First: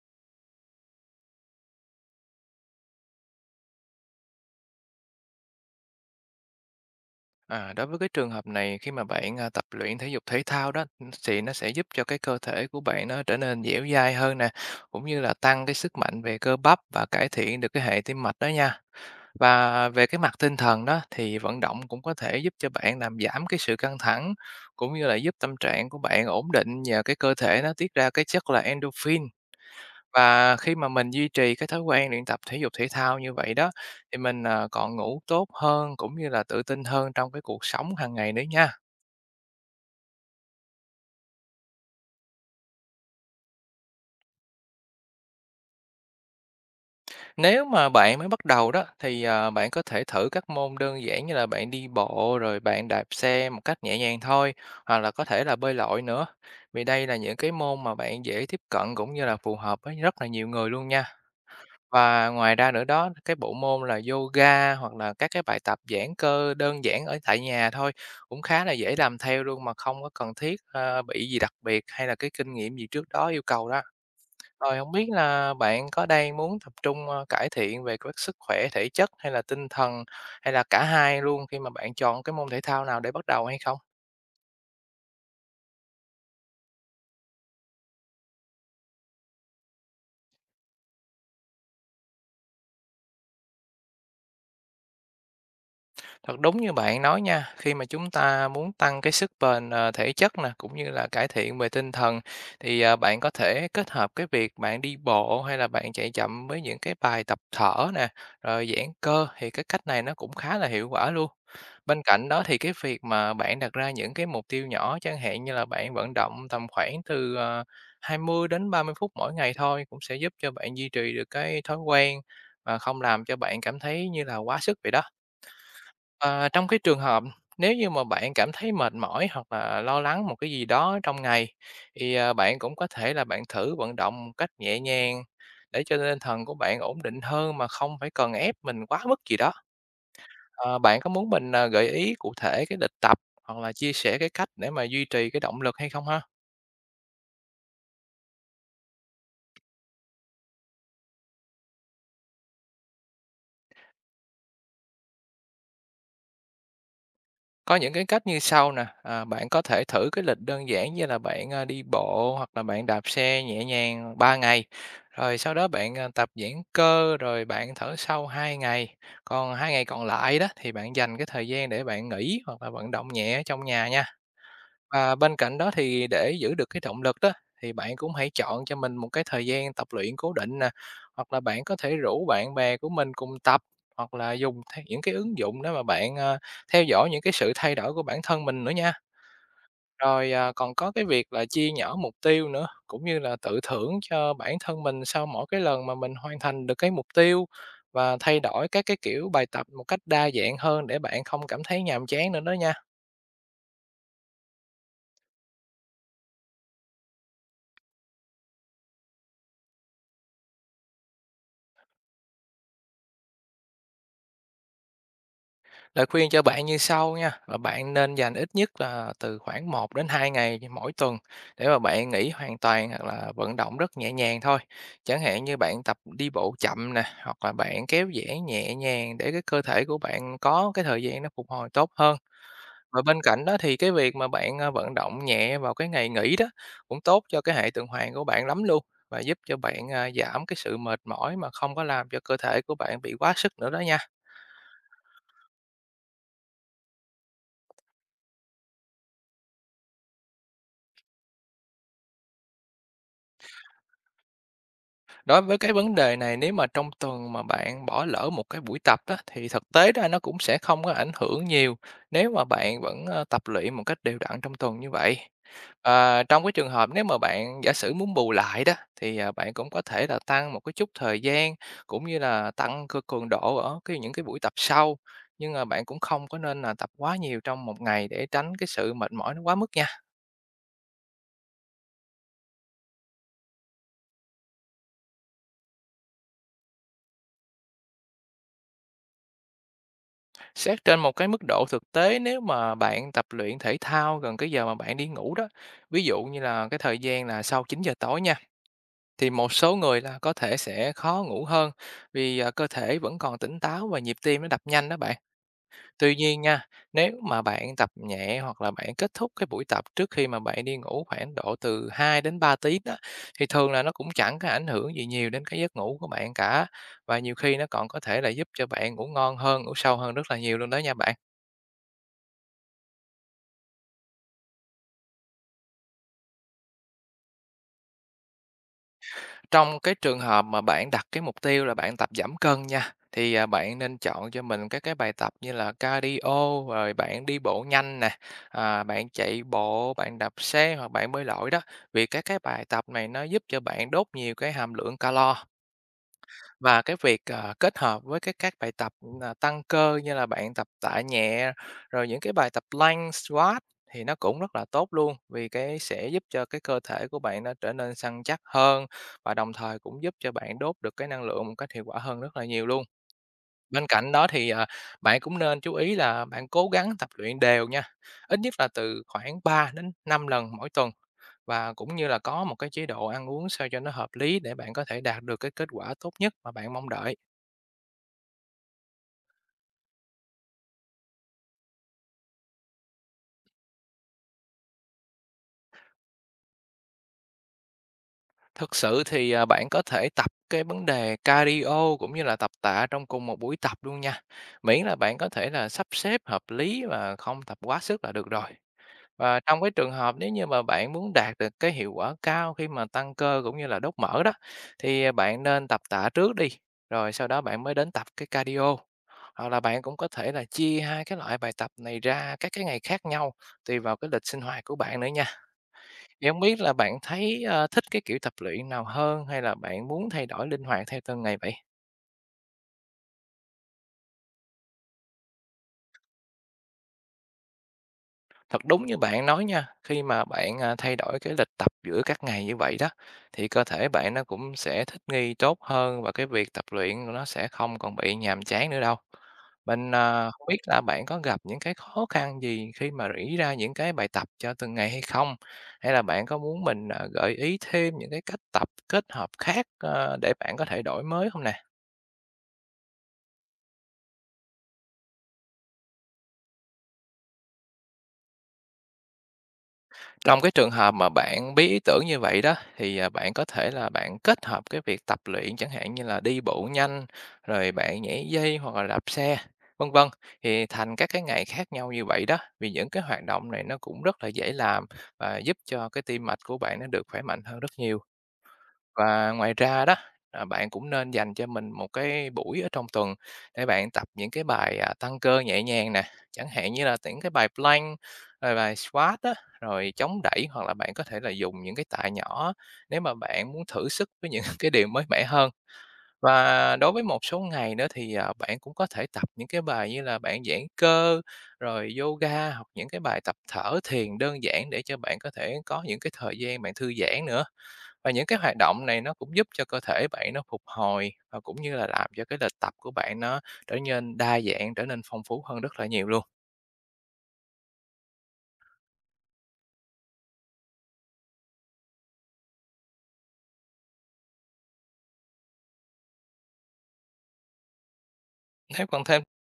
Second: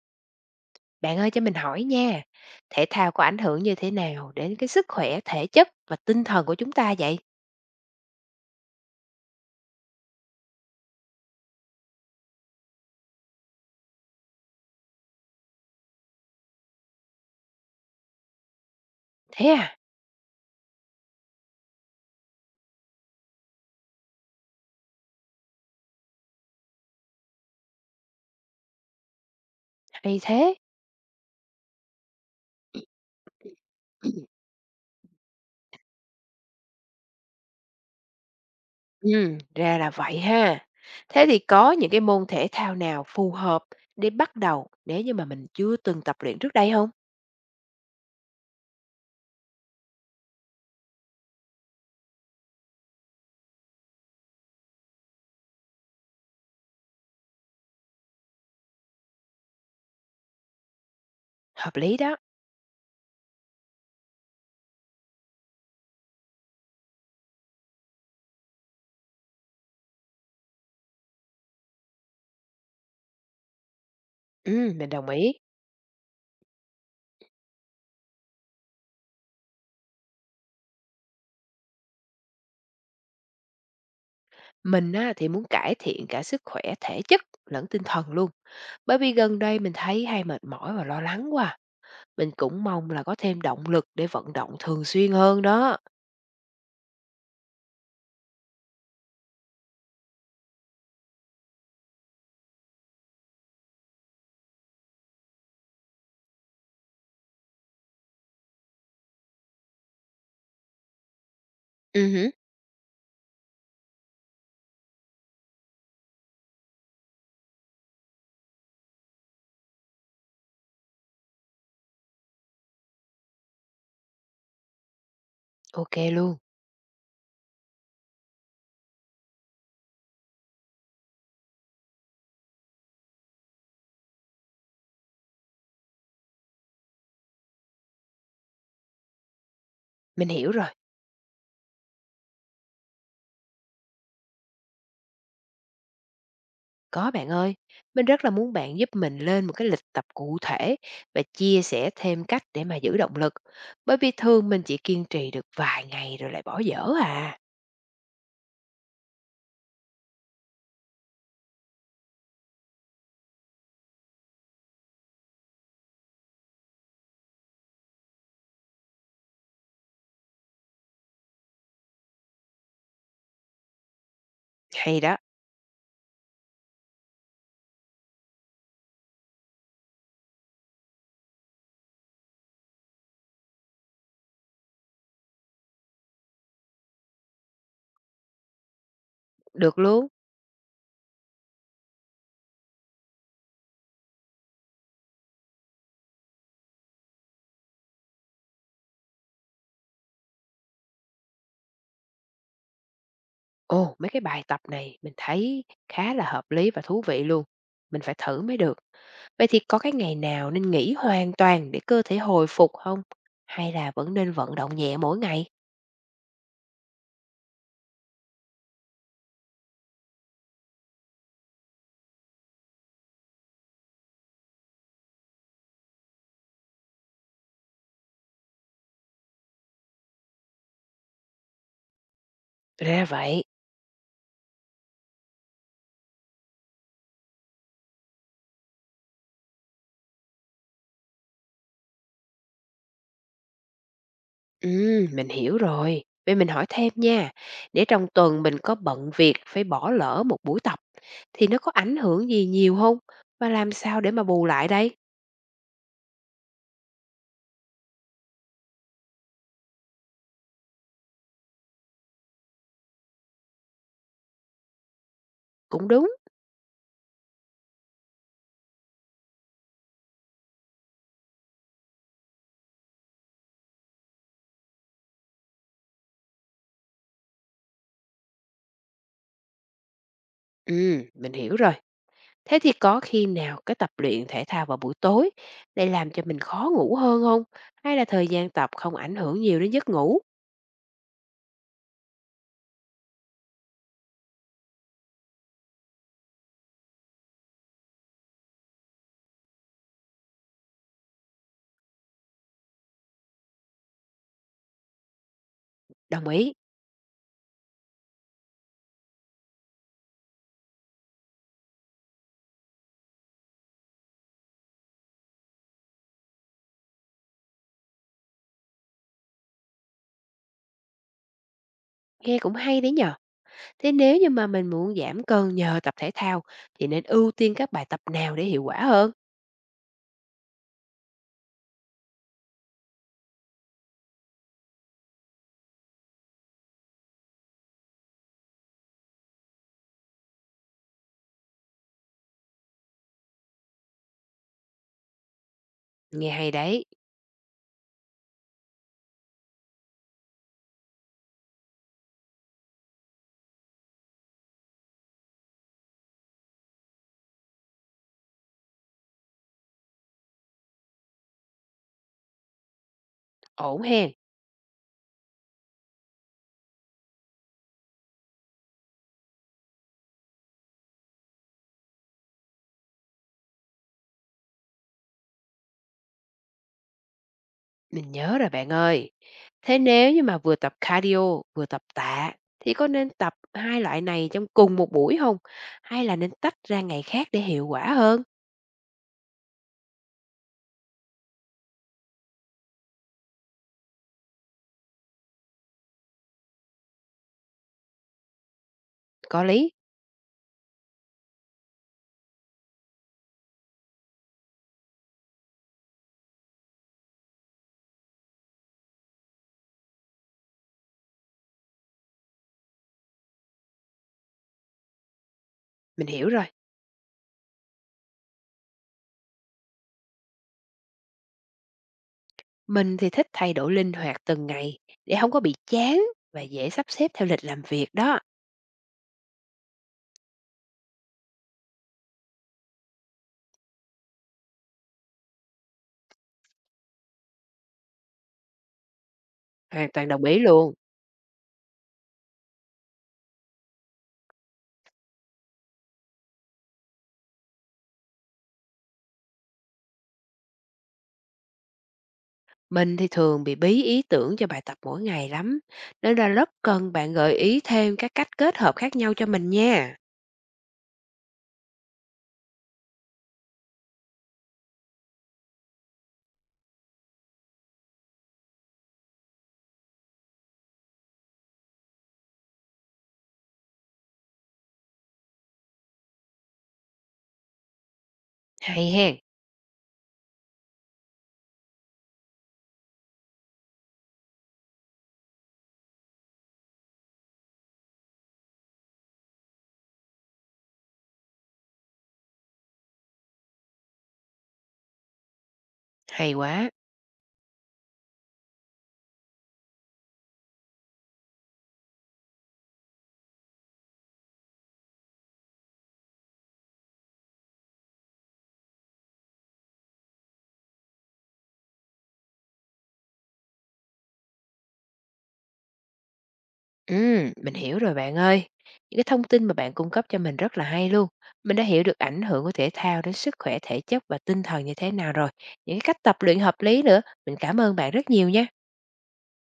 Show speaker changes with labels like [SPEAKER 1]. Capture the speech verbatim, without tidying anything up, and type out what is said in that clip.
[SPEAKER 1] Bạn ơi cho mình hỏi nha, thể thao có ảnh hưởng như thế nào đến cái sức khỏe thể chất và tinh thần của chúng ta vậy?
[SPEAKER 2] À, đối với cái trường hợp này khi mà bạn, à, tập luyện thể dục thể thao đó, thì nó sẽ giúp cho cái cơ thể của bạn nó trở nên dẻo dai hơn nè, cũng như là tăng cái sức mạnh về cơ bắp và cải thiện được cái hệ tim mạch đó nha.
[SPEAKER 1] Thế à?
[SPEAKER 2] Và về cái mặt tinh thần đó thì vận động cũng có thể giúp cho bạn làm giảm cái sự căng thẳng, cũng như là giúp tâm trạng của bạn ổn định nhờ cái cơ thể nó tiết ra cái chất là endorphin.
[SPEAKER 1] Hay thế.
[SPEAKER 2] Và khi mà mình duy trì cái thói quen luyện tập thể dục thể thao như vậy đó, thì mình, ờ, còn ngủ tốt hơn, cũng như là tự tin hơn trong cái cuộc sống hàng ngày nữa nha.
[SPEAKER 1] Ừ, ra là vậy ha. Thế thì có những cái môn thể thao nào phù hợp để bắt đầu nếu như mà mình chưa từng tập luyện trước đây không?
[SPEAKER 2] Nếu mà bạn mới bắt đầu đó, thì, ờ, bạn có thể thử các môn đơn giản như là bạn đi bộ, rồi bạn đạp xe một cách nhẹ nhàng thôi, hoặc là có thể là bơi lội nữa, vì đây là những cái môn mà bạn dễ tiếp cận cũng như là phù hợp với rất là nhiều người luôn nha.
[SPEAKER 1] Hợp lý đó.
[SPEAKER 2] Và ngoài ra nữa đó, cái bộ môn là yoga hoặc là các cái bài tập giãn cơ đơn giản ở tại nhà thôi, cũng khá là dễ làm theo luôn mà không có cần thiết, ờ, bị gì đặc biệt hay là cái kinh nghiệm gì trước đó yêu cầu đó.
[SPEAKER 1] Ừm,
[SPEAKER 2] Rồi
[SPEAKER 1] mình
[SPEAKER 2] không biết
[SPEAKER 1] đồng ý.
[SPEAKER 2] là bạn có đang muốn tập trung, ơ, cải thiện về cái sức khỏe thể chất hay là tinh thần, hay là cả hai luôn khi mà bạn chọn cái môn thể thao nào để bắt đầu hay không?
[SPEAKER 1] Mình á, thì muốn cải thiện cả sức khỏe thể chất lẫn tinh thần luôn. Bởi vì gần đây mình thấy hay mệt mỏi và lo lắng quá. À. Mình cũng mong là có thêm động lực để vận động thường xuyên hơn đó.
[SPEAKER 2] Thật đúng như bạn nói nha, khi mà chúng ta muốn tăng cái sức bền, ờ, thể chất nè, cũng như là cải thiện về tinh thần thì, à, bạn có thể kết hợp cái việc bạn đi bộ hay là bạn chạy chậm với những cái bài tập thở nè, rồi giãn cơ thì cái cách này nó cũng khá là hiệu quả luôn.
[SPEAKER 1] Ừ,
[SPEAKER 2] Bên cạnh
[SPEAKER 1] hứm,
[SPEAKER 2] đó thì cái việc mà bạn đặt ra những cái mục tiêu nhỏ, chẳng hạn như là bạn vận động tầm khoảng từ, ờ, hai mươi đến ba mươi phút mỗi ngày thôi cũng sẽ giúp cho bạn duy trì được cái thói quen mà không làm cho bạn cảm thấy như là quá sức vậy đó.
[SPEAKER 1] ô luôn,
[SPEAKER 2] Ờ, trong cái trường hợp nếu như mà bạn cảm thấy mệt mỏi hoặc là lo lắng một cái gì đó trong ngày thì, à, bạn cũng có thể là bạn thử vận động một cách nhẹ nhàng để cho tinh thần của bạn ổn định hơn mà không phải cần ép mình quá mức gì đó.
[SPEAKER 1] mình hiểu rồi.
[SPEAKER 2] Ờ, bạn có muốn mình, à, gợi ý cụ thể cái lịch tập hoặc là chia sẻ cái cách để mà duy trì cái động lực hay không ha?
[SPEAKER 1] Có bạn ơi, mình rất là muốn bạn giúp mình lên một cái lịch tập cụ thể và chia sẻ thêm cách để mà giữ động lực, bởi vì thường mình chỉ kiên trì được vài ngày rồi lại bỏ dở à.
[SPEAKER 2] Có những cái cách như sau nè, à, bạn có thể thử cái lịch đơn giản như là bạn, à, đi bộ hoặc là bạn đạp xe nhẹ nhàng ba ngày, rồi sau đó bạn, à, tập giãn cơ, rồi bạn thở sâu hai ngày. Còn hai ngày còn lại đó thì bạn dành cái thời gian để bạn nghỉ hoặc là vận động nhẹ ở trong nhà nha.
[SPEAKER 1] Hay
[SPEAKER 2] Và
[SPEAKER 1] đó,
[SPEAKER 2] bên cạnh đó thì để giữ được cái động lực đó, thì bạn cũng hãy chọn cho mình một cái thời gian tập luyện cố định nè, hoặc là bạn có thể rủ bạn bè của mình cùng tập, hoặc là dùng theo những cái ứng dụng đó mà bạn, ờ, theo dõi những cái sự thay đổi của bản thân mình nữa nha.
[SPEAKER 1] được luôn.
[SPEAKER 2] Rồi, à, còn có cái việc là chia nhỏ mục tiêu nữa, cũng như là tự thưởng cho bản thân mình sau mỗi cái lần mà mình hoàn thành được cái mục tiêu và thay đổi các cái kiểu bài tập một cách đa dạng hơn để bạn không cảm thấy nhàm chán nữa đó nha.
[SPEAKER 1] Ồ, mấy cái bài tập này mình thấy khá là hợp lý và thú vị luôn, mình phải thử mới được. Vậy thì có cái ngày nào nên nghỉ hoàn toàn để cơ thể hồi phục không? Hay là vẫn nên vận động nhẹ mỗi ngày?
[SPEAKER 2] Lời khuyên cho bạn như sau nha, là bạn nên dành ít nhất là từ khoảng một đến hai ngày mỗi tuần để mà bạn nghỉ hoàn toàn hoặc là vận động rất nhẹ nhàng thôi. Chẳng hạn như bạn tập đi bộ chậm nè, hoặc là bạn kéo giãn nhẹ nhàng để cái cơ thể của bạn có cái thời gian nó phục hồi tốt hơn. Và
[SPEAKER 1] Ra
[SPEAKER 2] bên
[SPEAKER 1] vậy.
[SPEAKER 2] cạnh đó thì cái việc mà bạn à, vận động nhẹ vào cái ngày nghỉ đó cũng tốt cho cái hệ tuần hoàn của bạn lắm luôn và giúp cho bạn à, giảm cái sự mệt mỏi mà không có làm cho cơ thể của bạn bị quá sức nữa đó nha.
[SPEAKER 1] Ừm, mình hiểu rồi. Vậy mình hỏi thêm nha, để trong tuần mình có bận việc phải bỏ lỡ một buổi tập thì nó có ảnh hưởng gì nhiều không? Và làm sao để mà bù lại đây?
[SPEAKER 2] Đối với cái vấn đề này nếu mà trong tuần mà bạn bỏ lỡ một cái buổi tập á, thì thực tế ra nó cũng sẽ không có ảnh hưởng nhiều nếu mà bạn vẫn, ơ, tập luyện một cách đều đặn trong tuần như vậy.
[SPEAKER 1] Cũng đúng.
[SPEAKER 2] Ờ, trong cái trường hợp nếu mà bạn giả sử muốn bù lại đó, thì, à, bạn cũng có thể là tăng một cái chút thời gian, cũng như là tăng c cường độ ở cái những cái buổi tập sau, nhưng mà bạn cũng không có nên là tập quá nhiều trong một ngày để tránh cái sự mệt mỏi nó quá mức nha.
[SPEAKER 1] Ừm, mình hiểu rồi. Thế thì có khi nào cái tập luyện thể thao vào buổi tối lại làm cho mình khó ngủ hơn không? Hay là thời gian tập không ảnh hưởng nhiều đến giấc ngủ?
[SPEAKER 2] Xét trên một cái mức độ thực tế nếu mà bạn tập luyện thể thao gần cái giờ mà bạn đi ngủ đó, ví dụ như là cái thời gian là sau chín giờ tối nha, thì một số người là có thể sẽ khó ngủ hơn vì, à, cơ thể vẫn còn tỉnh táo và nhịp tim nó đập nhanh đó bạn. Tuy
[SPEAKER 1] Đồng
[SPEAKER 2] nhiên
[SPEAKER 1] ý.
[SPEAKER 2] nha, nếu mà bạn tập nhẹ hoặc là bạn kết thúc cái buổi tập trước khi mà bạn đi ngủ khoảng độ từ hai đến ba tiếng đó, thì thường là nó cũng chẳng có ảnh hưởng gì nhiều đến cái giấc ngủ của bạn cả, và nhiều khi nó còn có thể là giúp cho bạn ngủ ngon hơn, ngủ sâu hơn rất là nhiều luôn đó nha bạn.
[SPEAKER 1] Nghe cũng hay đấy nhờ. Thế nếu như mà mình muốn giảm cân nhờ tập thể thao thì nên ưu tiên các bài tập nào để hiệu quả hơn?
[SPEAKER 2] Trong cái trường hợp mà bạn đặt cái mục tiêu là bạn tập giảm cân nha, thì, à, bạn nên chọn cho mình các cái bài tập như là cardio, rồi bạn đi bộ nhanh nè, à, bạn chạy bộ, bạn đạp xe hoặc bạn bơi lội đó, vì các cái bài tập này nó giúp cho bạn đốt nhiều cái hàm lượng calo.
[SPEAKER 1] Nghe hay
[SPEAKER 2] Và
[SPEAKER 1] đấy.
[SPEAKER 2] cái việc, ờ, kết hợp với cái các bài tập, ờ, tăng cơ như là bạn tập tạ nhẹ, rồi những cái bài tập plank, squat thì nó cũng rất là tốt luôn, vì cái sẽ giúp cho cái cơ thể của bạn nó trở nên săn chắc hơn và đồng thời cũng giúp cho bạn đốt được cái năng lượng một cách hiệu quả hơn rất là nhiều luôn.
[SPEAKER 1] Ổn
[SPEAKER 2] Bên
[SPEAKER 1] hen.
[SPEAKER 2] cạnh đó thì, ờ, bạn cũng nên chú ý là bạn cố gắng tập luyện đều nha, ít nhất là từ khoảng ba đến năm lần mỗi tuần và cũng như là có một cái chế độ ăn uống sao cho nó hợp lý để bạn có thể đạt được cái kết quả tốt nhất mà bạn mong đợi.
[SPEAKER 1] Mình nhớ rồi bạn ơi. Thế nếu như mà vừa tập cardio, vừa tập tạ thì có nên tập hai loại này trong cùng một buổi không? Hay là nên tách ra ngày khác để hiệu quả hơn?
[SPEAKER 2] Thực sự thì, à, bạn có thể tập cái vấn đề cardio cũng như là tập tạ trong cùng một buổi tập luôn nha, miễn là bạn có thể là sắp xếp hợp lý và không tập quá sức là được rồi. Và
[SPEAKER 1] Có
[SPEAKER 2] trong cái
[SPEAKER 1] lý,
[SPEAKER 2] trường hợp nếu như mà bạn muốn đạt được cái hiệu quả cao khi mà tăng cơ cũng như là đốt mỡ đó, thì, à, bạn nên tập tạ trước đi, rồi sau đó bạn mới đến tập cái cardio. Hoặc là bạn cũng có thể là chia hai cái loại bài tập này ra các cái ngày khác nhau, tùy vào cái lịch sinh hoạt của bạn nữa nha.
[SPEAKER 1] mình
[SPEAKER 2] Thì
[SPEAKER 1] hiểu
[SPEAKER 2] hông
[SPEAKER 1] rồi.
[SPEAKER 2] biết là bạn thấy, ơ, thích cái kiểu tập luyện nào hơn hay là bạn muốn thay đổi linh hoạt theo từng ngày vậy?
[SPEAKER 1] Mình thì thích thay đổi linh hoạt từng ngày để không có bị chán và dễ sắp xếp theo lịch làm việc đó.
[SPEAKER 2] Thật đúng như bạn nói nha, khi mà bạn, à, thay đổi cái lịch tập giữa các ngày như vậy đó, thì cơ thể bạn nó cũng sẽ thích nghi tốt hơn và cái việc tập luyện của nó sẽ không còn bị nhàm chán nữa đâu.
[SPEAKER 1] Hoàn
[SPEAKER 2] Mình,
[SPEAKER 1] toàn đồng
[SPEAKER 2] à,
[SPEAKER 1] ý
[SPEAKER 2] không biết
[SPEAKER 1] luôn.
[SPEAKER 2] là bạn có gặp những cái khó khăn gì khi mà nghĩ ra những cái bài tập cho từng ngày hay không? Hay là bạn có muốn mình, à, gợi ý thêm những cái cách tập kết hợp khác, ờ, để bạn có thể đổi mới không nè?
[SPEAKER 1] Mình thì thường bị bí ý tưởng cho bài tập mỗi ngày lắm, nên là rất cần bạn gợi ý thêm các cách kết hợp khác nhau cho mình nha.
[SPEAKER 2] Trong cái trường hợp mà bạn bí ý tưởng như vậy đó thì, à, bạn có thể là bạn kết hợp cái việc tập luyện chẳng hạn như là đi bộ nhanh, rồi bạn nhảy dây hoặc là đạp xe, vân vân, thì thành các cái ngày khác nhau như vậy đó. Vì những cái hoạt động này nó cũng rất là dễ làm và giúp cho cái tim mạch của bạn nó được khỏe mạnh hơn rất nhiều.
[SPEAKER 1] Hay hen,
[SPEAKER 2] Và ngoài ra đó, à, bạn cũng nên dành cho mình một cái buổi ở trong tuần để bạn tập những cái bài, à, tăng cơ nhẹ nhàng nè, chẳng hạn như là những cái bài plank, rồi bài squat á, rồi chống đẩy hoặc là bạn có thể là dùng những cái tạ nhỏ nếu mà bạn muốn thử sức với những cái điều mới mẻ hơn.
[SPEAKER 1] hay quá.
[SPEAKER 2] Và đối với một số ngày nữa thì, à, bạn cũng có thể tập những cái bài như là bạn giãn cơ, rồi yoga hoặc những cái bài tập thở thiền đơn giản để cho bạn có thể có những cái thời gian bạn thư giãn nữa. Và những cái hoạt động này nó cũng giúp cho cơ thể bạn nó phục hồi và cũng như là làm cho cái lịch tập của bạn nó trở nên đa dạng, trở nên phong phú hơn rất là nhiều luôn.
[SPEAKER 1] Ừm, mình hiểu rồi bạn ơi. Những cái thông tin mà bạn cung cấp cho mình rất là hay luôn. Mình đã hiểu được ảnh hưởng của thể thao đến sức khỏe thể chất và tinh thần như thế nào rồi. Những cái cách tập luyện hợp lý nữa. Mình cảm ơn bạn rất nhiều nha.
[SPEAKER 2] Nếu còn thêm